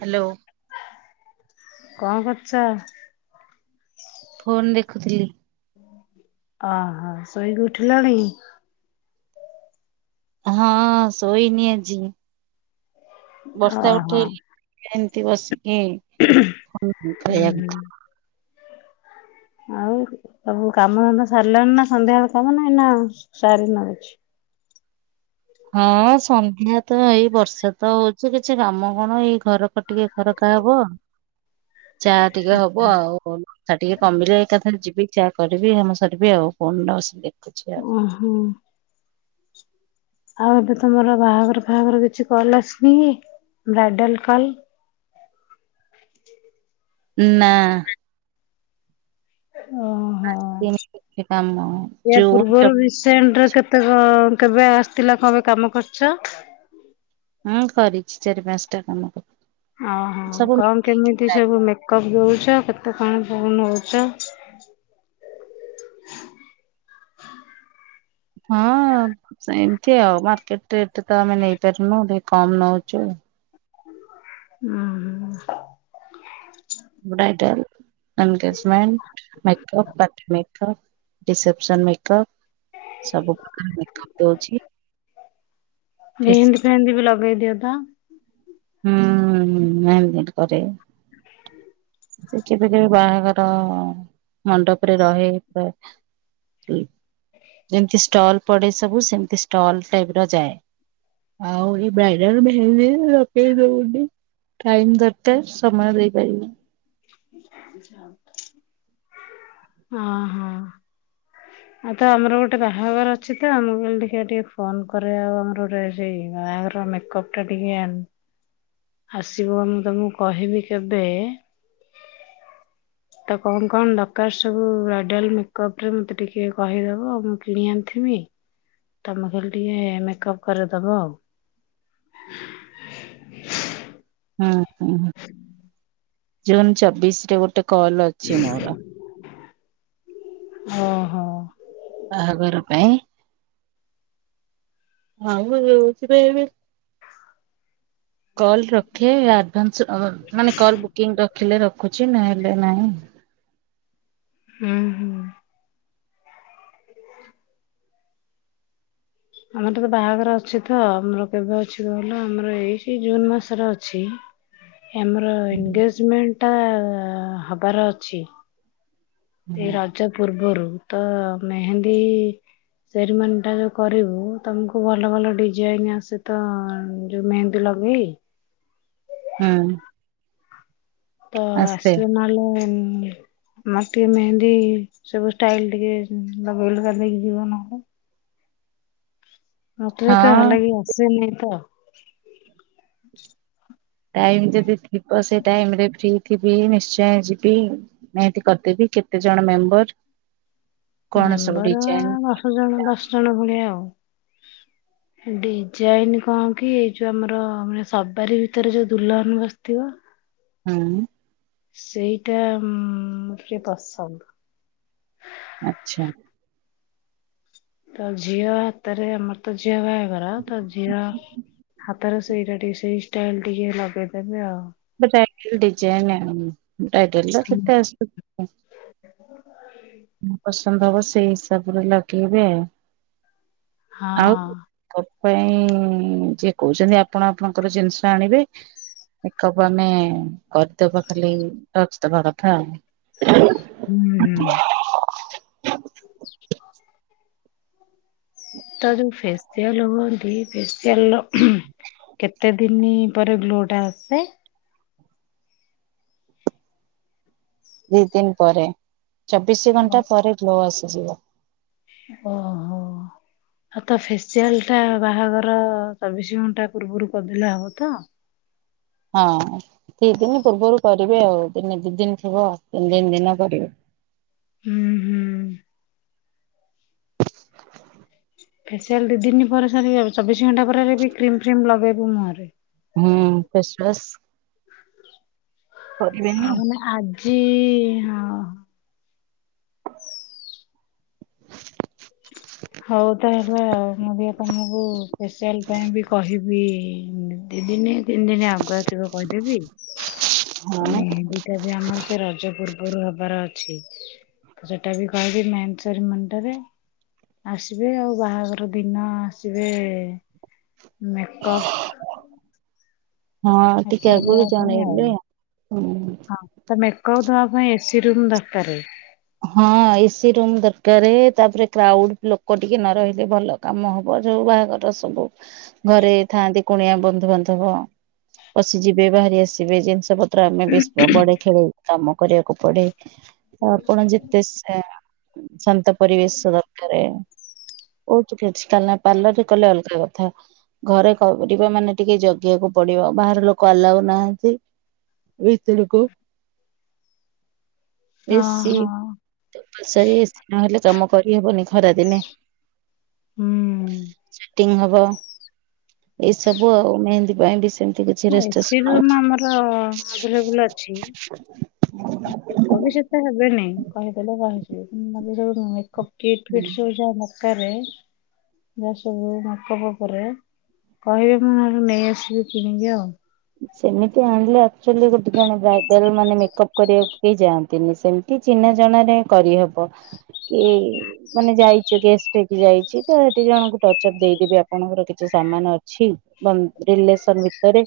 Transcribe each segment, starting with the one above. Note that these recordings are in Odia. ହାଲୋ। କଁ କରୁଛ। ଫୋନ ଦେଖୁଥିଲି। ଅ ହ ସୋଇକି ଉଠିଲଣି। ହଁ ଶୋଇନି ଆଜି। ବର୍ଷା ଓହୋ ଉଠେଇଚି ଏମିତି ବସିକି ଫୋନ ହୁଁ ଖେଳେଇ ବା ହୁଁ। କଥା। ଆଉ। ସବୁ କାମ ଧନ୍ଧା ସାରିଲାଣି ନା ସନ୍ଧ୍ୟାବେଳ କାମ ନାହିଁ ନା ସାରି ନ କିଛି। ହଁ ସନ୍ଧ୍ୟା ତ ଏଇ ବର୍ଷା ତ ହଉଛି କିଛି କାମ କଣ ଏଇ ଘର ଖ ଟିକେ ଖରକା ହବ। ଚା ଟିକେ ହବ ଆଉ କଣ ବର୍ଷା ଟିକେ କମିଲେ ଏକାଥରେ ଯିବି। ଚା କରିବି କମ ସରିବି ଆଉ ଫୋନ ଟା ବସିକି ଦେଖ ଉଁ ହୁଁ। ଆଉ ଏବେ ତମର ବାହାଘର ଫାହାଘର କିଛି କଲ ଆସିନି ବ୍ରାଇଡାଲ କଲ। ନା। ଓଃ। [unintelligible] ସେଣ୍ଡ ରେ କେତେ କଁ କେବେ ଆସିଥିଲା କବେ କାମ କରିଛ। ହଁ କରିଛି ଚାରି ପାଞ୍ଚଟା କାମ କରି ଓହୋ କଣ କେମିତି ସବୁ ମେକଅପ୍ ଦଉଛ କେତେ କଣ ସବୁ ନଉଛ ହଁ ସେମିତି ଆଉ ମାର୍କେଟ ରେଟ ତ ଆମେ ନେଇପାରନୁ ଟିକେ କମ ନଉଛୁ। ହୁଁ bridal, engagement, makeup, party makeup reception makeup ସବୁ ପ୍ରକାର ମେକଅପ ଦଉଛି। ଫେସି ମେହନ୍ଦୀ ଫେଏନ୍ଦୀ ବି ଲଗେଇ ଦିଅ ତ ହୁଁ ମେହେନ୍ଦି କରେ। ସେ କେବେ କେବେ ବାହାଘର ମଣ୍ଡପରେ ରହେ ତ ଯେମିତି ଷ୍ଟଲ ପଡେ ସବୁ ସେମତି ଷ୍ଟଲ ଟାଇପ ର ଯାଏ ଆଉ ଏ ବାଇଡଲ ମେହେନ୍ଦି ସେଇହଉନି ଟାଇମ ଦରକାର ସମୟ ଦେଇପାରିବିନି ହଁ ହଁ ଆଉ ତ ଆମର ଗୋଟେ ବାହାଘର ଅଛି ତ ଆମକୁ କହିଲି ଦେଖିୟା ଟିକେ ଫୋନ କରେ ଆଉ ଆମର ଗୋଟେ ସେଇ ବାହାଘର ମେକଅପ ଟା ଟିକେ ଆସିବ ମୁଁ ତମକୁ କହିବି କେବେ ତ କଣ କଣ ଦରକାର ସବୁ ବ୍ରାଇଡ଼ାଲ୍ ମେକଅପରେ ମୋତେ ଟିକେ କହିଦେବ ମୁଁ କିଣି ଆଣିଥିମି ତମେ ଖଲି ଟିକେ ମେକଅପ୍ କରିଦବ ଆଉ ହୁଁ ହୁଁ ଜୁନ ଚବିଶ ରେ ଗୋଟେ କଲ ଅଛି ମୋର ଓହୋ ବାହାଘର ପାଇଁ ଆଉ ମୁ ରହୁଛିବେ ଏବେ କଲ ରଖେ ଆଡଭାନ୍ସ ମାନେ କଲ ବୁକିଂ ରଖିଲେ ରଖୁଛି ଛି ନହେଲେ ନାଇଁ ହୁଁ ହୁଁ ଆମର ତ ବାହାଘର ଅଛି ତ ଆମର କେବେ ଅଛି ତ କହିଲ ଆମର ଏଇ ଜୁନ ମାସରେ ଅଛି। ଆମର ଏନଗେଜମେଣ୍ଟ ଟା ହବାର ଅଛି। ଏଇ ରଜ ପୂର୍ବରୁ ତ ମେହେନ୍ଦୀ ସେରିମନି ଟା ଯେଉ କରିବୁ ତମକୁ ଭଲ ଭଲ ଡିଜାଇନ୍ ଆ ସେ ତ ଯୋଉ ମେହେନ୍ଦୀ ଲଗେଇ ହୁଁ ତ ଆସେ ଆସିଲେ ନହେଲେ ଉଁ ମର ଟିକେ ମେହେନ୍ଦୀ ସବୁ ଷ୍ଟାଇଲ ଟିକେ ଲଗେଇ ଲୁଗା ଦେଇକି ଯିବ ନହେଲେ। ମୋଟରେ ତ ହଁ ଭଲ କି ଆସେନି ତ ଟାଇମ ଯଦି ଥିବ ସେ ଟାଇମରେ ଫ୍ରି ଥିବି ନିଶ୍ଚୟ ଯିବି। ମେହେନ୍ଦି କରିଦେବି କେତେ ଜଣ ମେମ୍ବର। କଣ ସବୁ ମେମ୍ବର ଡିଜାଇନ ଦଶ ଜଣ ଦଶ ଜଣ ଭଳିଆ ଆଉ। ଡିଜାଇନ କଣ କି ଏଇ ଯୋଉ ଆମର ମାନେ ସବାରି ଭିତରେ ଯୋଉ ଦୁଲ୍ହନ ବସିଥିବ। ହୁଁ ସେଇଟା ଉଁ ଟିକେ ପସନ୍ଦ। ଆଚ୍ଛା ତ ଝିଅ ହାତରେ ଆମର ତ ଝିଅ ବାହାଘର ତ ଝିଅ ହା ତାର ସେଇଟା ଟିକେ ସେଇ ଷ୍ଟାଇଲ ଟିକେ ଲଗେଇଦେବେ ଆଉ। ବ୍ରାଇଡଲ ଡିଜାଇନ ଆଉ ବ୍ରାଇଡାଲ୍ ର କେତେ ଆସୁ ପସନ୍ଦ ହବ ସେଇ ହିସାବରେ ଲଗେଇବେ। ହଁ ତୋ ପାଇଁ ଯିଏ କହୁଛନ୍ତି ଆପଣ ଆପଣଙ୍କର ଜିନିଷ ଆଣିବେ। କହିବୁ ଆମେ କତବ ଖାଲି ରଚି ଦବା କଥା ହୁଁ ହୁଁ [inaudible] ତ ଯୋଉ ଫେଶିଆଲ ହୁଅନ୍ତି ଫେସିଆଲ କେତେ ଦିନ ପରେ ଗ୍ଲୋଟା ଆସେ? ଦି ଦିନ ପରେ ଚବିଶି ଘଣ୍ଟା ପରେ ଗ୍ଲୋ ଆସିଯିବ। ଓହୋ ହଉ ତ ଫେସିଆଲ ଟା ବାହାଘର ଚବିଶି ଘଣ୍ଟା ପୂର୍ବରୁ କରିଦିଲା ହବ ତ? ହଁ ଦି ଦିନ ପୂର୍ବରୁ କରିବେ ଆଉ ଦିନ ଦି ଦିନ ଥିବ ତିନି ଦିନ ଦିନ କରିବେ। ହୁଁ ହୁଁ। ଫେସିଆଲ ଦି ଦିନ ପରେ ସାରିବ ଚବିଶ ଘଣ୍ଟା ପରେରେ ବି କ୍ରିମ ଫ୍ରିମ ଲଗେଇବୁ ମୁଁହରେ ହୁଁ ଫେଶ୍ୱସ ଆ ନା ମାନେ ଆଜି ହଁ। [inaudible] ହଉ, ତା ହେଲା ଆଉ ମୁଁ ବି ତମକୁ ଫେସ୍ସିଆଲ ପାଇଁ ବି କହିବି ଦିଦିନି। ତିନି ଦିନ ଆଗୁଆ ଥିବ କହିଦେବି। ହଁ ଆମେ [unintelligible] ରଜପର୍ବ ଗରୁ ହବାର ଅଛି, ତ ସେଟା ବି କହିବି ମେହନେଶରୀ ମୁଣ୍ଣ୍ଡରେ। ଆସିବେ, ଆଉ ବାହାଘର ଦିନ ଆସିବେ। ମେକପ୍ ହଁ, ଟିକେ ମେକଅପ୍ ଦବା ଆଗରୁ ପାଇଁ ଆଉ ଜଣେଇବେ ହଁ। ହଁ ମେକଅପ୍ ଦବା ପାଇଁ ଏସି ରୁମ୍ ଦରକାର। ହଁ, ଏସି ରୁମ୍ ଦରକାର। ତାପରେ କ୍ରାଉଡ ଲୋକ ଟିକେ ନ ରହିଲେ ଭଲ। କାମ ହବ, ଯୋଉ ବାହାଘର ସବୁ ଘରେ ଥାଆନ୍ତି କୁଣିଆ ବନ୍ଧୁବାନ୍ଧବ। ପଶଯିବେ, ବାହାରି ଆସିବେ, ଜିନିଷ ପତ୍ର ଆମେ ବି ବଢେ ଖେଳେଉ। କାମ କରିବାକୁ ପଡେ। [inaudible] ଆପଣ ଯେତେ ସେ ଶାନ୍ତ ପରିବେଶ ଦରକାର। ହଉ ଟିକେ ଅଛି। କାଲିନା ପାର୍ଲର ରେ କଲେ ଅଲଗା କଥା। ଘରେ କରିବା ମାନେ ଟିକେ ଜଗିବାକୁ ପଡିବ, ବାହାର ଲୋକ ଆଲାଉ ନାହାନ୍ତି। ଭିତରୁକୁ। ହଁ। [unintelligible] ହଁ। ଏସି ନହେଲେ କାମ କରିହବନି ଖରା ଦିନେ। ହୁଁ। ଚିଟିଂ ହବ ଏଇ ସବୁ ଆଉ ମେହେନ୍ଦୀ ପାଇଁ ବି ସେମତି ଏସି ରୁମ୍ ଆମର ଆଭେଲେବୁଲ ଅଛି। [unintelligible] ସାରେ ଯାହା ସବୁ ମେକଅପ୍ ଉପରେ କହିବେ, ମୁଁ ନହେଲେ ନେଇ ଆସିବି, କିଣିକି ଆଉ। ସେମିତି ଆଣିଲେ ଆକ୍ଚୁଲି, ଗୋଟେ ଜଣେ ବ୍ରାଇଡାଲ ମାନେ ମେକଅପ୍ କରିବାକୁ କେହି ଯାଆନ୍ତିନି ସେମତି। କି ଚିହ୍ନା ଜଣାରେ କରିହେବ କି? ମାନେ ଯାଇଛ ଗେଷ୍ଟ ହେଇକି। ଯାଇଛି ତ ସେଠି ଜଣଙ୍କୁ ଟଚ୍ ଅପ୍ ଦେଇଦେବି। ଆପଣଙ୍କର କିଛି ସାମାନ ଅଛି? ଏବଂ ରିଲେସନ ଭିତରେ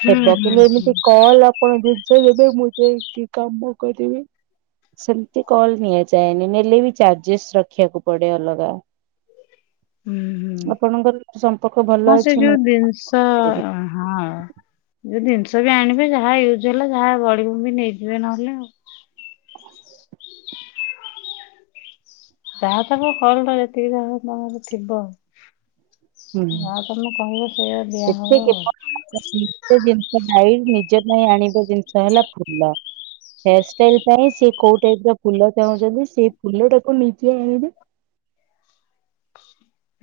ହୁଁ ହେବ, ହୁଁ କିନ୍ତୁ ହୁଁ। ଏମିତି କଲ ଆପଣ ଜିନିଷ ଦେବେ, ମୁଁ ଯାଇକି କାମ କରିବି। ସେମତି କଲ ନିଆଯାଏନି। ନେଲେ ବି ଚାର୍ଜେସ୍ ରଖିବାକୁ ପଡେ ଅଲଗା। [inaudible] ହୁଁ ଆପଣଙ୍କର ସମ୍ପର୍କ ହଁ ଭଲ ସେ ଅଛି ଯୋଉ ମୁଁ ଜିନିଷ - ହଁ। ଯୋଉ ଜିନିଷ ବି ଆଣିବେ ଯାହା ୟୁଜ ହେଲା ଯାହା ବଳିବ ନେଇଯିବେ ନହେଲେ ଆଉ ଯାହା ସବୁ ହଲ ଯେତିକି ଯାହା ବାହାରିଥିବ ହୁଁ ଯାହା ତମେ କହିବ ସେଇଆ ଦିଆହବ ଏଥିରେ ଆଉ- [unintelligible] ନିଜ ଜିନିଷ ଡାଇ ନିଜ ପାଇଁ ଆଣିବା ଜିନିଷ ହେଲା ଫୁଲ ହେୟାରଷ୍ଟାଇଲ ପାଇଁ ସେ କୋଉ ଟାଇପ ର ଫୁଲ ଚାହୁଁଛନ୍ତି ସେଇ ଫୁଲଟାକୁ ନିଜେ ଆଣିବେ-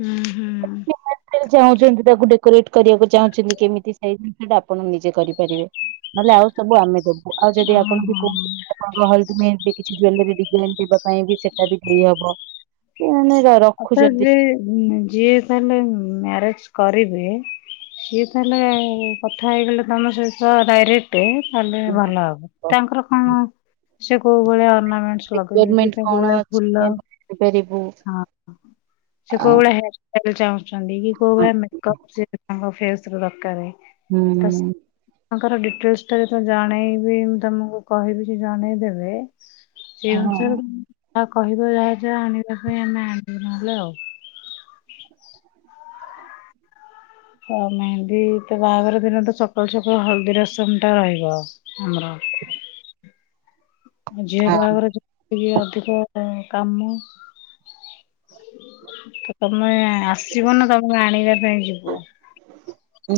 ହୁଁ ହୁଁ କେମିତି ଚାହୁଁଛନ୍ତି ତାକୁ ଡେକୋରେଟ୍ କରିବାକୁ ଚାହୁଁଛନ୍ତି କେମିତି ସେଇ ଜିନିଷ ଟା ଆପଣ ନିଜେ କରିପାରିବେ। ନହେଲେ ଆଉ ସବୁ ଆମେ ଦବୁ ଆଉ ଯଦି ଆପଣ ବି ଓହୋ। କହୁ ଆପ ହଲଦୀ ମେହେଦୀ କିଛି ଜୁଲାରୀ ଡିଜାଇନ ଦେବା ପାଇଁ ବି ସେଟା ବି ଦେଇହବ। [inaudible] ଅଥାତ ଯେ ଯିଏ ତାହଲେ ମ୍ୟାରେଜ କରିବେ ସିଏ ତାହଲେ କଥା ହେଇଗଲେ ତମ ସହିତ ଡାଇରେକ୍ଟ ଗଟେ ତାହେଲେ ଭଲ ହବ ତାଙ୍କର କଣ ସେ କୋଉ ଭଳିଆ ଅଣାମେଣ୍ଟ- ରିକ୍ୱାରମେଣ୍ଟ [unintelligible] ତାଙ୍କ କଣ ପରିକା ଅଛି ଫୁଲ ଆମେ ଜାଣିପାରିବୁ। ହଁ- ସେ ଆ କୋଉ ଭଳିଆ ହେୟାରଲ ଚାହୁଁଛନ୍ତି କି କୋଉ ହଁ ଭଳିଆ ମେକପ ତାଙ୍କ ଫେସ ତୋର ଦରକାର ନାହିଁ- ହୁଁ ତାଙ୍କର ଡିଟେଲସ ଟା ଯେତେବେଳେ ଜଣେଇବି ମୁଁ ତମକୁ କହିବି ସେ ଜଣେଇଦେବେ। ସେଇ ହଁ ଅନୁସାରେ ଯାହା କହିବ ଯାହା ଯାହା ଆଣିବା ପାଇଁ ଆମେ ଆଣିବୁ ନହେଲେ ଆଉ। ତ ମେହେନ୍ଦୀ ତ ବାହାଘର ଦିନଠୁ ସକାଳୁ ସକାଳୁ ହଳଦୀ ରସମ ଟା ରହିବ ଆମର। ହ। ଆ ଝିଅ ବାହାଘର ଅଧିକ କାମ। ତ ତମେ ଆସିବ ନା ତମକୁ ଆଣିବା ପାଇଁ ଯିବୁ।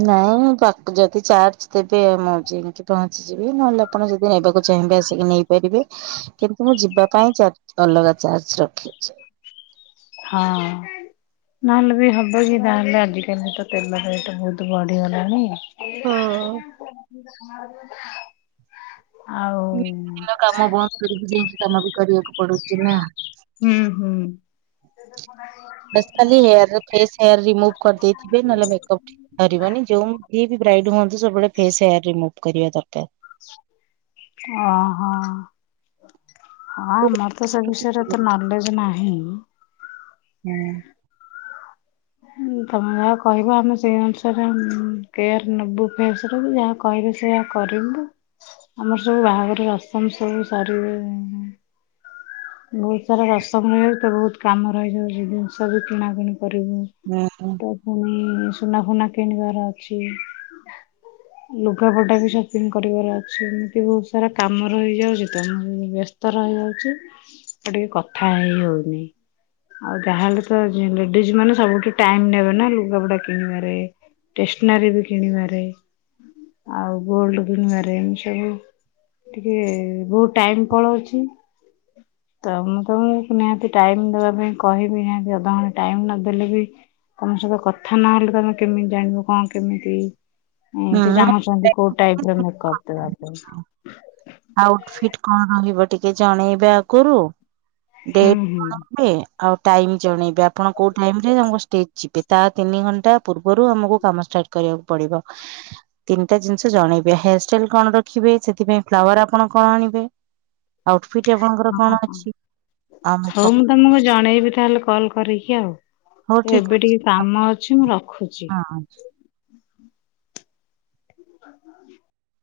ନାଇଁ ଯଦି ଚାର୍ଜ ଦେବେ ମୁଁ ଯାଇକି ପହଞ୍ଚିଯିବି ନହେଲେ- ଆପଣ ଯଦି ନେବାକୁ ଚାହିଁବେ ଆସିକି ନେଇପାରିବେ। କିନ୍ତୁ ମୁଁ ଯିବା ପାଇଁ ଚା ଅଲଗା ଚାର୍ଜ ରଖିଛି- ହଁ- ନହେଲେ ବି ହବ କିି ତାହେଲେ ଆଜିିକାଲି ତ ତେଲ ରେଟ ବହୁତ ବଢିଗଲାଣି। ହଁ। [inaudible] ଆଉ ଦିନ କାମ ବନ୍ଦ କରିକି ଯାଇକି କାମ ବି କରିବାକୁ- ପଡୁଛି ନା। [unintelligible] ହୁଁ ହୁଁ। ବ ଖାଲି ହେୟାର ଫସ୍ ହେୟାର ରିମୁଭ୍ କରିଦେଇଥିବେ ନହେଲେ ମେକପ୍- ଧରିବନି ଯୋଉିଏ ବି ବ୍ରାଇଟ୍ ହୁଅନ୍ତୁ ସବୁବେଳେ ଫେସୟାର ରିମୁଭ କରିବା ଦରକାର। ଓ ହୋ। ହଁ ହୁଁ ଆମର ତ ସେ ବିଷୟରେ ତ ନଲେଜ ନାହିଁ। ହୁଁ- ତମେ କହିବ ଆମେ ସେଇ ଅନୁସାରେ କେହାୟର ନେବୁ ଫେସରେ ଯାହା। କହିବି ସେୟ କରିବୁନୁ- ଆମର ସବୁ ବାହାଘର ରସମ୍ ସବୁ ସାରିବେ। ବହୁତ ସାରା ରସମ ରଯାଉ ତ ବହୁତ କାମ ରହିଯିବ ଜିନିଷ ବି କିଣାକିଣି କରିବୁ। ହୁଁ ହଁ। ତ ପୁଣି ସୁନା ଫୁନା କିଣିବାର ଅଛି। ଲୁଗାପଟା ବି ସପିଙ୍ଗ କରିବାର ଅଛି ଏମିତି ବହୁତ ସାରା କାମ ରହିଇଯାଉଛି ମୁଁ ବ୍ୟସ୍ତ- ତର ହେଇଯାଉଛି ଆ ଟିକେ କଥା ହେଇ ହଉନି। ଆଉ ଯାହା ହେଲେ ତ ଲେଡିଜ ମାନେ ସବୁଠି ଟାଇମ ନେବେ ନା ଲୁଗାପଟା କିଣିବାରେ ଷ୍ଟେସନାରୀ ବି କିଣିବାରେ। ଆଉ ଗୋଲଡ କିଣିବାରେ ଏମିତି ସବୁ। ଟିକେ ବହୁତ ଟାଇମ କଳ ଅଛି। ତମକୁ ମୁଁ ନିହାତି ଟାଇମ ଦବା ପାଇଁ କହିବି ନିହାତି ଅଧଘଣ୍ଟେ ଟାଇମ ନଦେଲେ ବି। ତମ ସହିତ କଥା ନହେଲେ ତମେ କେମିତି ଜାଣିବ କଣ କେମିତି। ସେ ଚାହୁଁଚନ୍ତି କୋଉ ଟାଇପ ର ମେକଅପ ଦେବା ପାଇଁ। ଆଉଟଫିଟ କଣ ରହିବ ଟିକେ ଜଣେଇବେ ଆଗରୁ ହୁଁ ଡେଟ ହୁଁ କଣ ନେବେ। ଆଉ ଟାଇମ ଜଣେଇବେ ଆପଣ କୋଉ ଟାଇମ ରେ ଆମ ଷ୍ଟେଜ ଯିବେ ତା ତିନି ଘଣ୍ଟା ପୂର୍ବରୁ ଆମକୁ କାମ ଷ୍ଟାର୍ଟ କରିବାକୁ ପଡିବ, ତିନିଟା ଜିନିଷ ଜଣେଇବ ହେୟାର ଷ୍ଟାଇଲ କଣ ରଖିବେ, ସେଥିପାଇଁ ଫ୍ଲାୱାର ଆପଣ କଣ ଆଣିବେ ଆଉଟଫିଟ୍ ଆପଣଙ୍କର କଣ ଅଛି ଆଉ ମେକଅପ ତୁମକୁ ଜଣେଇବି ତାହେଲେ କଲ୍ କରିକି ହଉ ଆଉ ଠିକ ଏବେ ଟିକେ ଅଛି କାମ ଅଛି ମୁଁ ରଖୁଚି। ହଁ। [inaudible]